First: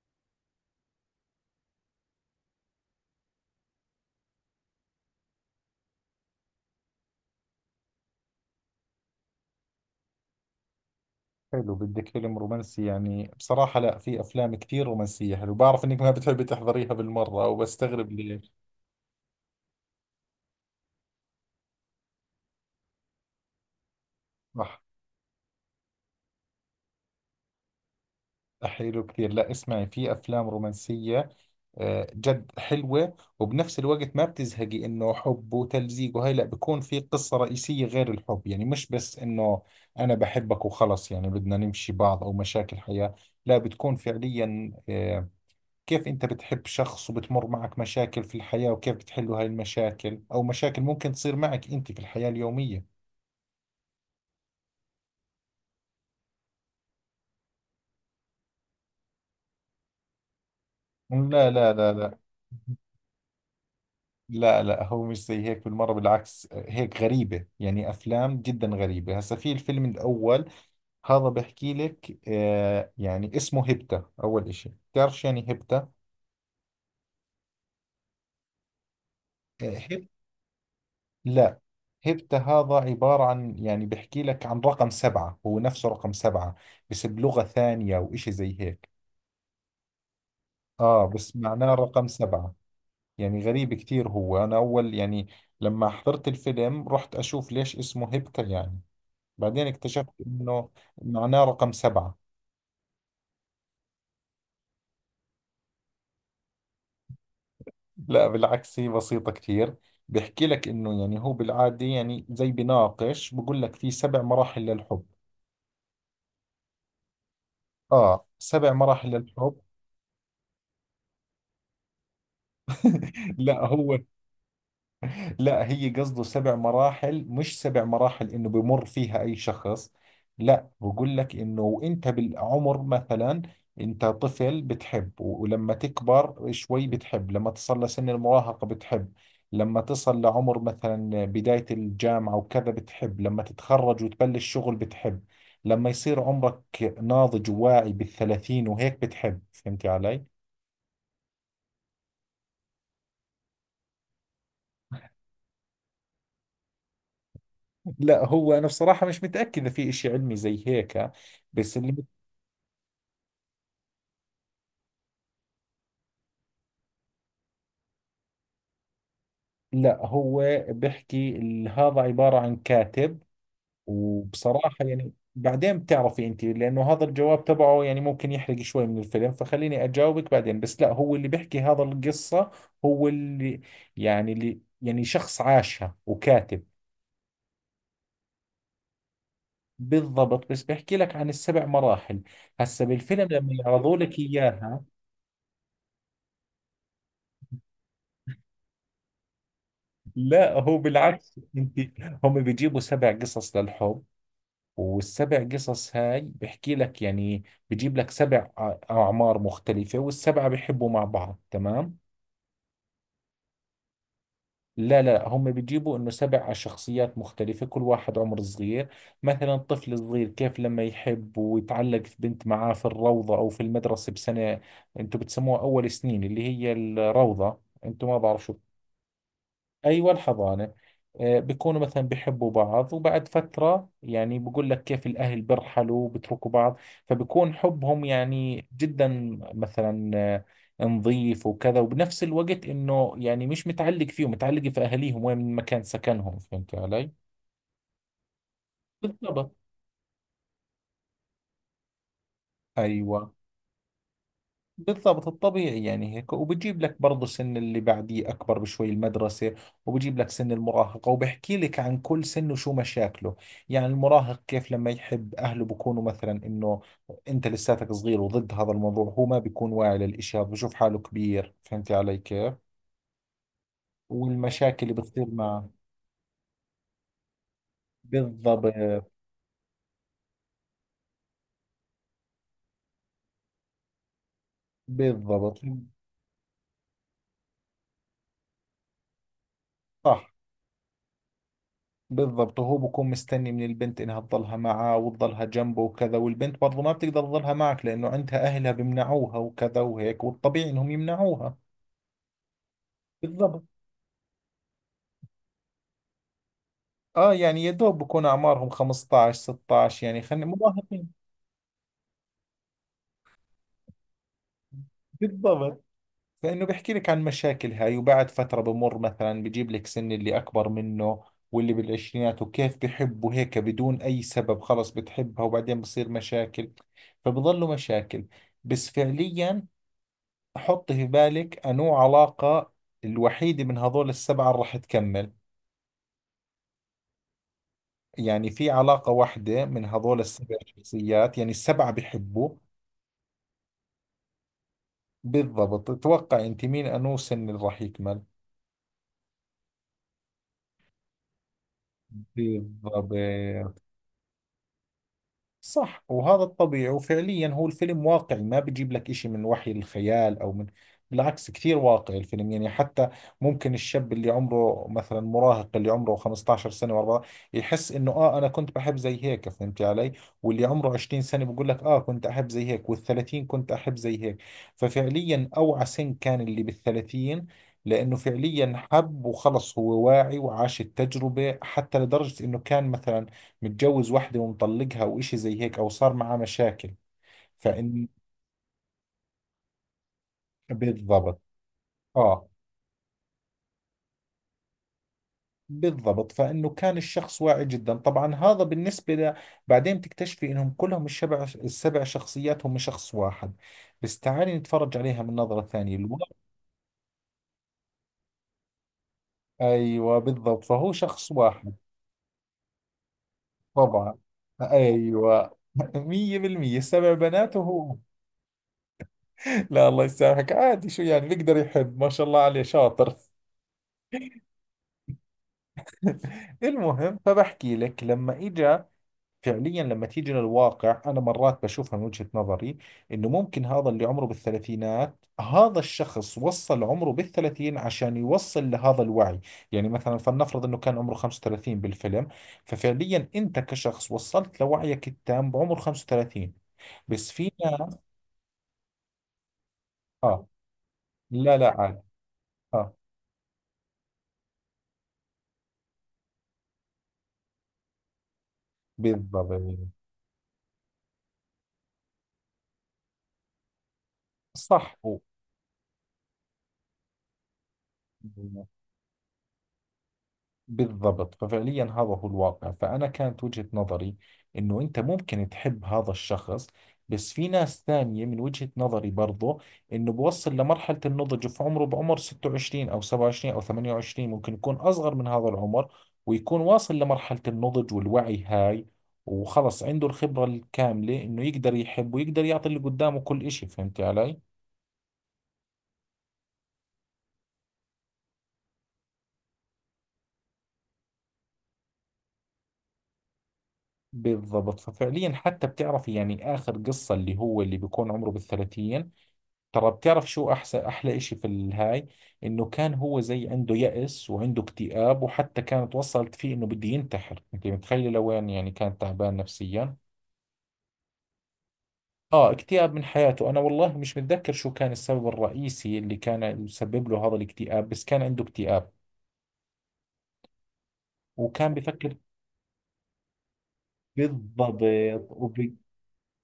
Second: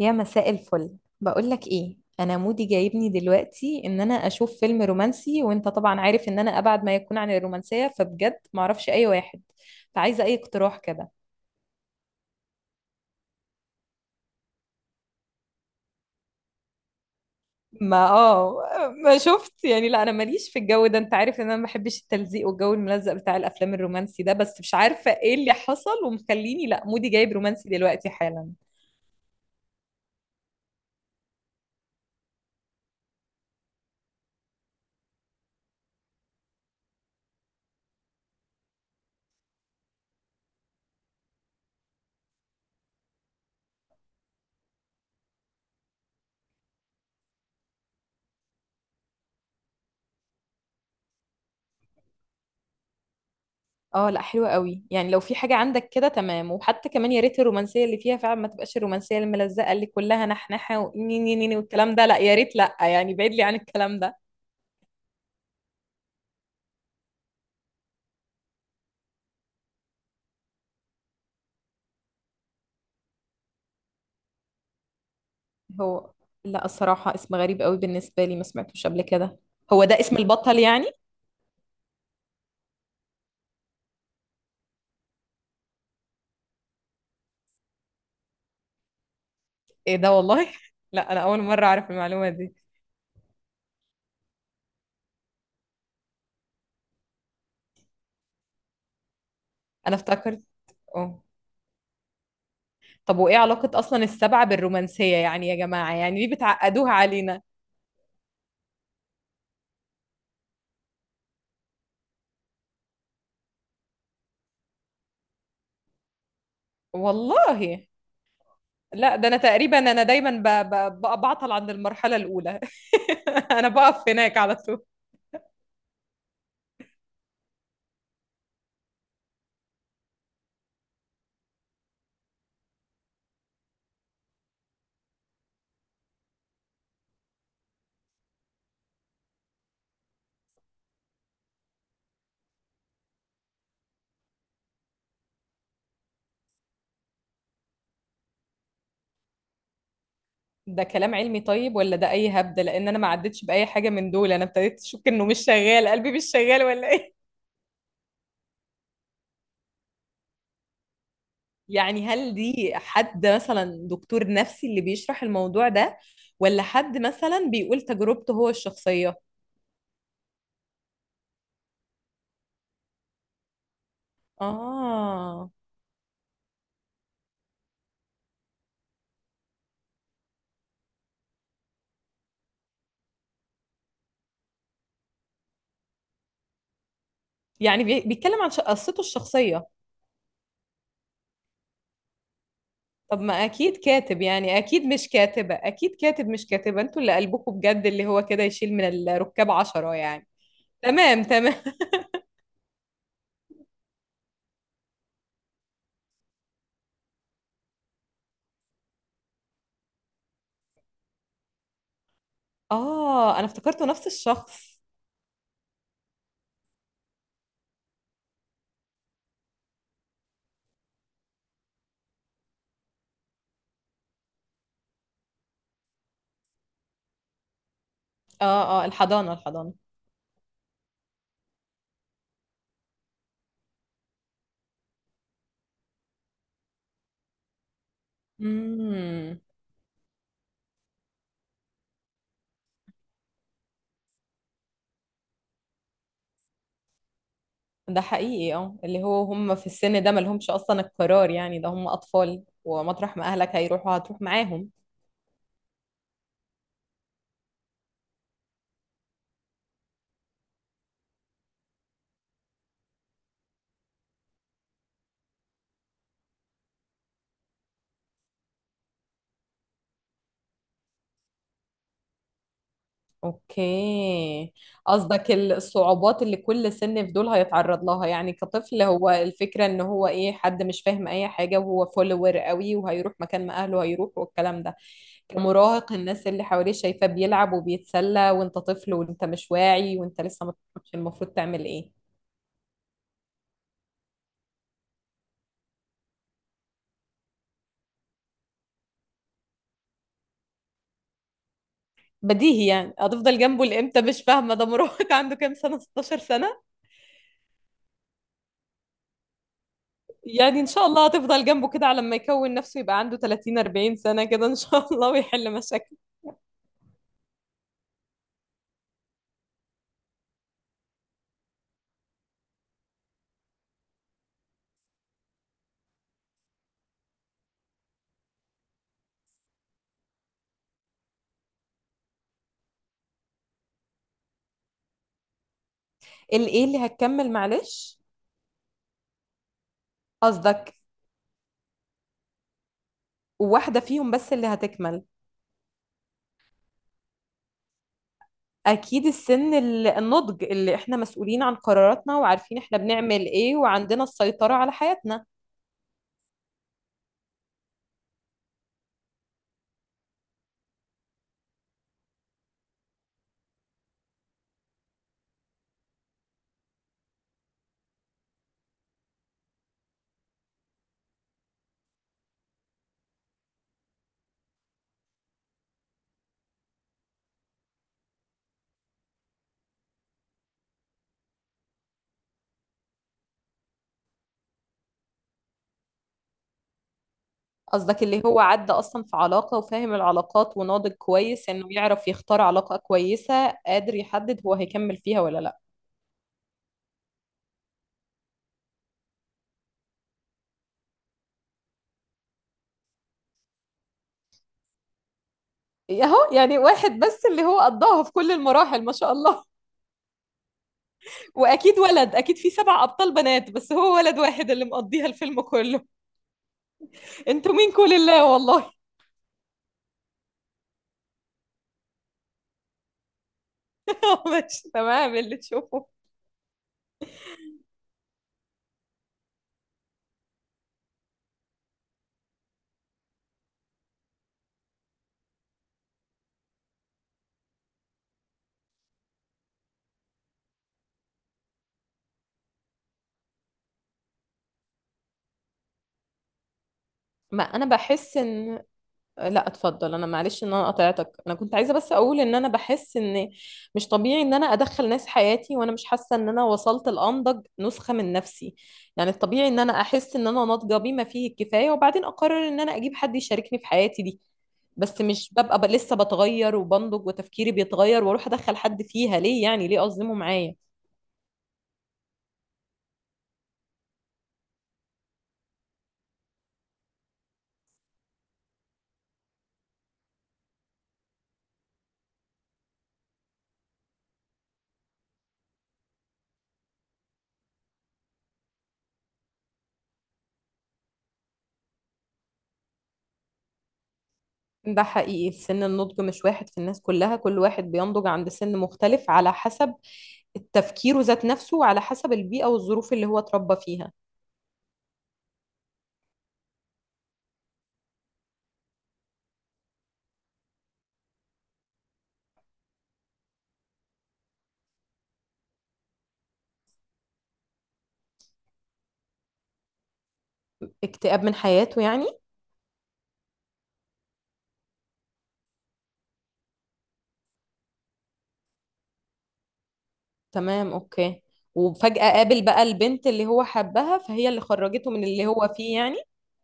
يا مساء الفل، بقولك ايه، انا مودي جايبني دلوقتي ان انا اشوف فيلم رومانسي، وانت طبعا عارف ان انا ابعد ما يكون عن الرومانسية، فبجد معرفش اي واحد، فعايزة اي اقتراح كده. حلو، بدك فيلم رومانسي. يعني بصراحة لا، في أفلام كثير رومانسية حلو. بعرف إنك ما بتحبي تحضريها بالمرة ما وبستغرب ليش. اه ما شفت، يعني لا انا ماليش في الجو ده، انت عارف ان انا ما بحبش التلزيق والجو الملزق بتاع الافلام الرومانسي ده، بس مش صح. عارفة ايه اللي حصل ومخليني لا مودي جايب رومانسي دلوقتي حالا. حلو كثير، لا اسمعي، في أفلام رومانسية جد حلوة، وبنفس الوقت ما بتزهقي. إنه حب وتلزيق وهي لا، بيكون في قصة رئيسية غير الحب، يعني مش بس إنه أنا بحبك وخلص، يعني بدنا نمشي بعض أو مشاكل حياة. لا، بتكون فعليا كيف أنت بتحب شخص وبتمر معك مشاكل في الحياة، وكيف بتحلوا هاي المشاكل، أو مشاكل ممكن تصير معك أنت في الحياة اليومية. اه لا حلوة قوي، يعني لو في حاجة عندك كده تمام، وحتى كمان يا ريت الرومانسية اللي فيها فعلا ما تبقاش الرومانسية الملزقة اللي كلها نحنحة لا ونينينيني لا لا والكلام ده، لا. لا يا ريت، لا يعني بعيد لي عن الكلام ده. لا لا، هو مش زي هيك بالمرة، بالعكس هيك غريبة، يعني أفلام جدا غريبة. هسا في الفيلم الأول هذا بحكي لك، يعني اسمه هبتة. أول إشي، بتعرف شو يعني هبتة؟ هو لا الصراحة اسم غريب قوي بالنسبة لي، ما سمعتوش قبل كده. آه، هو ده هب اسم البطل يعني؟ لا، هبتة هذا عبارة عن، يعني بحكي لك عن رقم سبعة، هو نفسه رقم سبعة، بس بلغة ثانية وإشي زي هيك. ايه ده والله لا انا بس اول مرة معناه اعرف رقم المعلومة سبعة. دي. يعني غريب كثير، هو أنا أول يعني لما حضرت الفيلم رحت أشوف ليش اسمه هبتا يعني، بعدين انا اكتشفت افتكرت، إنه اه. معناه رقم سبعة. طب وايه علاقة اصلا السبعة بالرومانسية يعني؟ يا جماعة يعني ليه بتعقدوها علينا؟ لا بالعكس، هي بسيطة كثير. بيحكي لك إنه، يعني هو بالعادة، يعني زي بناقش بقول لك، في سبع مراحل للحب. والله، سبع مراحل لا ده انا للحب. تقريبا انا دايما بعطل عند المرحله الاولى. لا انا هو، بقف هناك على طول. لا هي قصده سبع مراحل، مش سبع مراحل انه بمر فيها اي شخص. لا بقول لك انه وانت بالعمر، مثلا انت طفل بتحب، ولما تكبر شوي بتحب، لما تصل لسن المراهقة بتحب، لما تصل لعمر مثلا بداية الجامعة وكذا بتحب، لما تتخرج وتبلش شغل بتحب، لما يصير عمرك ناضج وواعي بالثلاثين وهيك بتحب. فهمتي علي؟ ده كلام علمي طيب ولا ده اي هبده؟ لان انا ما عدتش باي حاجه من دول، انا ابتديت اشك انه مش شغال، قلبي مش شغال ولا ايه؟ لا هو أنا بصراحة مش متأكد إذا في إشي علمي زي هيك، بس اللي، يعني هل دي حد مثلا دكتور نفسي اللي بيشرح الموضوع ده، ولا حد مثلا بيقول تجربته هو الشخصيه؟ لا هو بحكي هذا عبارة عن كاتب. وبصراحة يعني اه بعدين بتعرفي انت، لانه هذا الجواب تبعه يعني ممكن يحرق شوي من الفيلم، فخليني اجاوبك بعدين. بس لا، هو اللي بيحكي هذا القصة، هو اللي يعني اللي يعني شخص عاشها وكاتب. يعني بيتكلم عن قصته الشخصيه. بالضبط، بس بحكي لك عن السبع مراحل هسا طب بالفيلم ما لما اكيد يعرضوا لك كاتب، يعني اكيد اياها. مش كاتبة، اكيد كاتب مش كاتبة، انتوا اللي قلبكم بجد اللي هو كده يشيل من الركاب عشرة يعني. لا هو تمام بالعكس تمام. انت. هم بيجيبوا سبع قصص للحب، والسبع قصص هاي بحكي لك يعني، بجيب لك سبع أعمار مختلفة، والسبعة بيحبوا مع بعض. تمام. اه انا افتكرته نفس الشخص. لا لا، هم بيجيبوا انه سبع شخصيات مختلفة، كل واحد عمر صغير. مثلا طفل صغير كيف لما يحب ويتعلق في بنت معاه في الروضة او في المدرسة بسنة. انتم بتسموها اول سنين اللي هي الروضة، انتم ما بعرف شو. اه اه، الحضانة الحضانة. ايوه الحضانه. بيكونوا مثلا بيحبوا بعض، وبعد فتره يعني بقول لك كيف الاهل بيرحلوا وبتركوا بعض، فبكون حبهم يعني جدا امم. مثلا، نظيف وكذا، وبنفس الوقت انه يعني مش متعلق فيهم، متعلق في اهاليهم وين مكان سكنهم. فهمت علي؟ ده حقيقي، اه اللي هو هم بالضبط. في السن ده ما لهمش اصلا القرار، يعني ده هم اطفال، ومطرح ما ايوه اهلك هيروحوا هتروح معاهم. بالضبط، الطبيعي يعني هيك. وبجيب لك برضه سن اللي بعديه أكبر بشوي، المدرسة، وبجيب لك سن المراهقة، وبحكي لك عن كل سن وشو مشاكله. يعني المراهق كيف لما يحب، أهله بكونوا مثلا إنه أنت لساتك صغير وضد هذا الموضوع، هو ما بيكون واعي للإشي هذا، بشوف حاله كبير. فهمتي علي كيف؟ اوكي. والمشاكل اللي بتصير قصدك معه. الصعوبات اللي كل سن في دول هيتعرض لها، يعني بالضبط. كطفل هو الفكرة ان هو ايه، حد مش فاهم اي حاجة وهو فولور قوي وهيروح مكان ما اهله هيروح والكلام ده. بالضبط كمراهق الناس اللي حواليه شايفاه بيلعب وبيتسلى وانت طفل وانت مش واعي وانت صح، لسه ما تعرفش المفروض تعمل ايه. بالضبط. وهو بكون مستني من البنت انها تظلها معاه وتظلها جنبه وكذا، والبنت برضو ما بتقدر تظلها معك لانه عندها اهلها بيمنعوها وكذا وهيك، والطبيعي انهم يمنعوها. بديهي يعني هتفضل بالضبط. جنبه لامتى؟ مش فاهمة، ده مراهق عنده كام سنة؟ 16 سنة، اه يعني يا دوب بكون اعمارهم 15 16، يعني خلينا يعني ان شاء الله مراهقين. هتفضل جنبه كده على ما يكون نفسه يبقى عنده 30 40 سنة كده ان شاء الله ويحل بالضبط، مشاكله. فانه بيحكي لك عن مشاكل هاي، وبعد فترة بمر مثلا، بجيب لك سن اللي اكبر منه، واللي بالعشرينات، وكيف بحبه هيك بدون اي سبب، خلص بتحبها وبعدين بصير مشاكل، فبضلوا مشاكل. بس فعليا حط في بالك أنو علاقة الوحيدة من هذول السبعة اللي راح تكمل. الايه اللي هتكمل معلش؟ يعني في علاقة واحدة من هذول السبع قصدك شخصيات، يعني السبعة بحبوا. واحدة فيهم بس اللي هتكمل؟ بالضبط، تتوقع أنت مين أنو سن اللي راح يكمل. أكيد السن النضج، اللي إحنا مسؤولين عن قراراتنا وعارفين إحنا بنعمل إيه بالضبط وعندنا السيطرة على حياتنا. صح، وهذا الطبيعي. وفعليا هو الفيلم واقعي، ما بيجيب لك إشي من وحي الخيال أو من، بالعكس كثير واقعي الفيلم، يعني حتى ممكن الشاب اللي عمره مثلا مراهق، اللي عمره 15 سنة و14، يحس إنه آه أنا كنت بحب زي هيك. فهمتي علي؟ واللي عمره 20 سنة بيقول لك آه كنت أحب زي هيك، وال30 كنت أحب زي هيك. ففعليا أوعى سن كان اللي بال30، لأنه فعليا حب وخلص، هو واعي وعاش التجربة، حتى لدرجة إنه كان مثلا متجوز واحدة ومطلقها وإشي زي هيك، أو صار معاه مشاكل. قصدك فإن، اللي هو عدى أصلا في علاقة وفاهم العلاقات وناضج بالضبط. كويس إنه يعرف يختار آه علاقة كويسة، قادر يحدد هو هيكمل فيها ولا لأ؟ بالضبط، فإنه كان الشخص واعي جدا. طبعا هذا بالنسبة بعدين تكتشفي إنهم كلهم السبع شخصيات هم شخص واحد، بس تعالي نتفرج عليها من نظرة ثانية أهو يعني واحد بس اللي هو قضاها في كل المراحل، ما شاء الله. أيوة بالضبط، فهو شخص واحد. وأكيد ولد، أكيد في سبع أبطال بنات بس هو طبعا. ولد واحد اللي مقضيها الفيلم أيوة. كله. مية بالمية سبع انتوا بنات مين كل وهو، الله والله. لا الله يسامحك، عادي، شو يعني، بيقدر يحب، ما شاء الله عليه شاطر. ماشي تمام اللي تشوفه. المهم، فبحكي لك لما اجى فعليا، لما تيجي للواقع انا مرات بشوفها من وجهة نظري، انه ممكن هذا اللي عمره بالثلاثينات، هذا الشخص وصل عمره بالثلاثين عشان يوصل لهذا الوعي. يعني مثلا فلنفرض انه كان عمره 35 بالفيلم، ففعليا انت كشخص وصلت لوعيك التام بعمر 35، بس ما في انا ناس. بحس ان، لا اتفضل، انا معلش اه. ان انا قطعتك، انا كنت لا عايزه لا بس عادي. اقول ان انا اه. بحس ان مش طبيعي ان انا ادخل ناس حياتي وانا مش حاسه ان انا وصلت لانضج نسخه من نفسي. يعني الطبيعي ان بالضبط انا احس ان انا ناضجه بما فيه الكفايه، وبعدين اقرر ان انا اجيب حد يشاركني في حياتي دي. صح، بس مش ببقى لسه بتغير وبنضج وتفكيري بيتغير واروح ادخل حد فيها ليه يعني؟ ليه اظلمه معايا؟ بالضبط. ففعليا هذا هو الواقع. فأنا كانت وجهة نظري إنه أنت ممكن تحب هذا الشخص، بس في ناس ثانية من وجهة نظري برضو إنه بوصل لمرحلة النضج في عمره بعمر 26 أو 27 أو 28، ممكن يكون أصغر من هذا العمر ويكون واصل لمرحلة النضج والوعي هاي، وخلص عنده الخبرة الكاملة إنه يقدر يحب ويقدر يعطي اللي قدامه كل إشي. فهمتي علي؟ ده حقيقي، سن النضج مش واحد في الناس كلها، كل واحد بينضج عند سن مختلف على حسب تفكيره ذات نفسه وعلى حسب البيئة والظروف اللي هو اتربى فيها. بالضبط. ففعليا حتى بتعرفي، يعني آخر قصة اللي هو اللي بيكون عمره بالثلاثين، ترى بتعرف شو أحسن أحلى إشي في الهاي، إنه كان هو زي عنده يأس وعنده اكتئاب، وحتى كانت وصلت فيه إنه بده ينتحر. أنت متخيل لوين؟ يعني كان تعبان نفسيا. اكتئاب من حياته يعني؟ آه اكتئاب من حياته، أنا والله مش متذكر شو كان السبب الرئيسي اللي كان يسبب له هذا الاكتئاب، بس كان عنده اكتئاب تمام اوكي. وكان وفجأة بيفكر. قابل بقى البنت اللي هو حبها، فهي اللي بالضبط خرجته من اللي هو فيه وب... يعني.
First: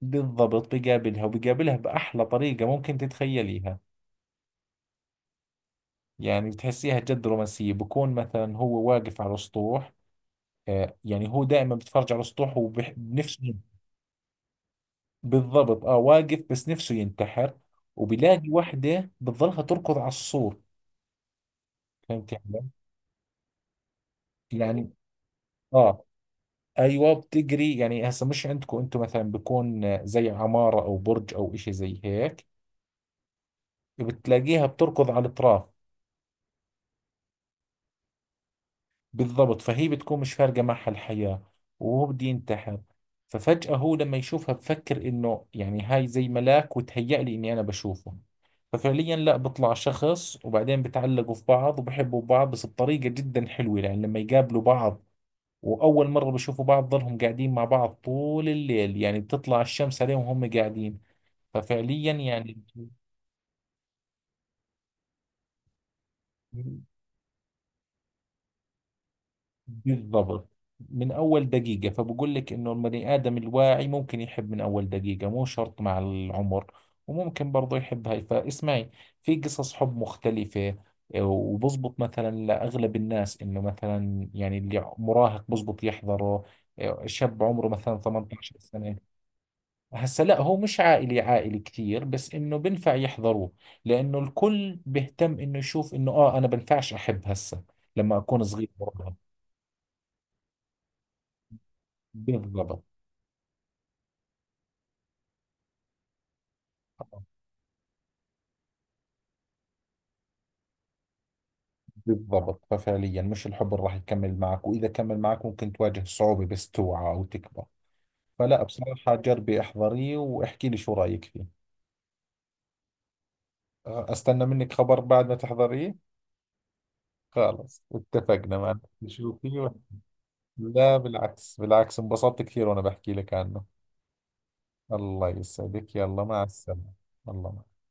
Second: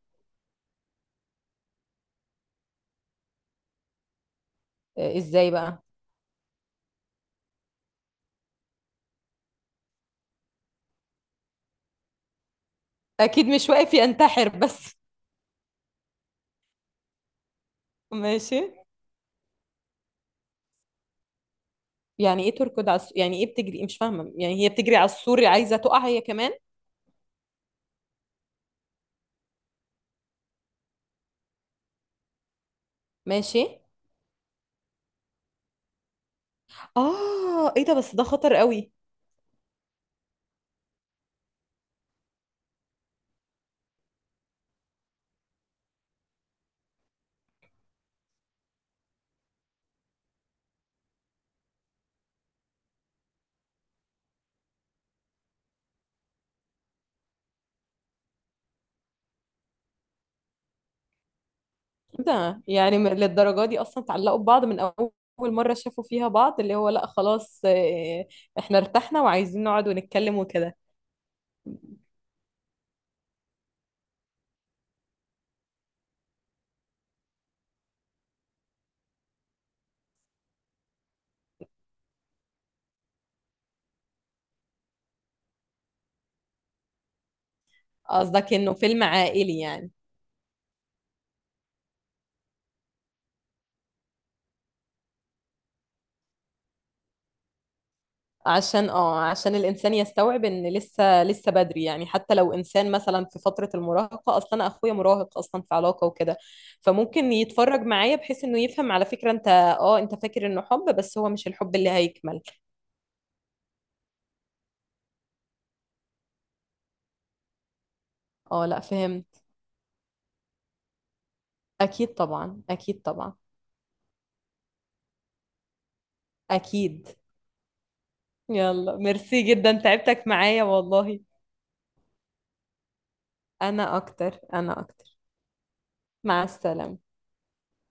بالضبط، بيقابلها، وبيقابلها بأحلى طريقة ممكن تتخيليها. آه, ازاي بقى؟ يعني بتحسيها جد رومانسية، بكون مثلا هو واقف على سطوح، يعني هو دائما بتفرج على السطوح اكيد وبنفسه. مش واقف ينتحر بس. بالضبط، اه واقف بس نفسه ينتحر، وبيلاقي ماشي. وحده بتظلها تركض على السور. فهمت يعني ايه علي؟ تركض على يعني ايه بتجري، مش فاهمة، يعني هي يعني، بتجري على السور عايزة اه تقع هي كمان؟ ايوه بتجري، يعني هسه مش عندكم انتم مثلا بيكون زي عماره او برج او اشي زي هيك، ماشي. بتلاقيها بتركض على الاطراف. اه ايه ده، بس ده خطر قوي. بالضبط، فهي بتكون مش فارقه معها الحياه، وهو بده ينتحر. ففجأة هو لما يشوفها بفكر إنه يعني هاي زي ملاك وتهيأ لي إني أنا بشوفه. ففعليا لا بطلع شخص، وبعدين بتعلقوا في بعض وبحبوا بعض، بس بطريقة جدا حلوة يعني لما يقابلوا بعض. وأول مرة بشوفوا بعض ظلهم قاعدين مع بعض طول الليل، يعني بتطلع الشمس عليهم وهم قاعدين. ففعليا ده يعني، يعني للدرجة دي أصلا اتعلقوا ببعض من أول مرة شافوا فيها بعض؟ اللي هو لأ خلاص آه, إحنا ارتحنا وعايزين نقعد ونتكلم بالضبط وكده. من أول دقيقة. فبقول لك إنه البني آدم الواعي ممكن يحب من أول دقيقة، مو شرط مع العمر، وممكن برضه يحب. هاي فاسمعي، في قصص حب مختلفة. وبزبط مثلا لأغلب الناس، إنه مثلا يعني اللي مراهق بزبط يحضره، شاب عمره مثلا قصدك 18 إنه سنة. فيلم عائلي يعني؟ هسا لا، هو مش عائلي عائلي كثير، بس إنه بنفع يحضروه، لأنه الكل بيهتم إنه يشوف إنه آه أنا بنفعش أحب هسا لما أكون صغير عشان برضه. اه عشان الإنسان يستوعب إن لسه لسه بدري، يعني حتى لو بالضبط. إنسان مثلا في فترة المراهقة، أصلا أنا أخويا مراهق أصلا في علاقة وكده، فممكن يتفرج معايا بحيث إنه يفهم على فكرة أنت اه أنت فاكر إنه حب بس هو مش الحب اللي هيكمل. بالضبط ففعليا مش الحب اللي راح يكمل معك، وإذا كمل معك ممكن تواجه صعوبة، بس توعى أو تكبر. فلا اه لأ بصراحة فهمت. جربي احضريه واحكي لي شو رأيك فيه. أكيد طبعا أكيد طبعا. أستنى منك خبر بعد ما تحضريه. أكيد. خلص اتفقنا، ما يلا ميرسي شوفي، جدا، تعبتك معايا لا والله. بالعكس بالعكس، انبسطت كثير وأنا بحكي لك عنه. انا اكتر انا اكتر. الله يسعدك، يلا مع مع السلامة. السلامة. الله معك.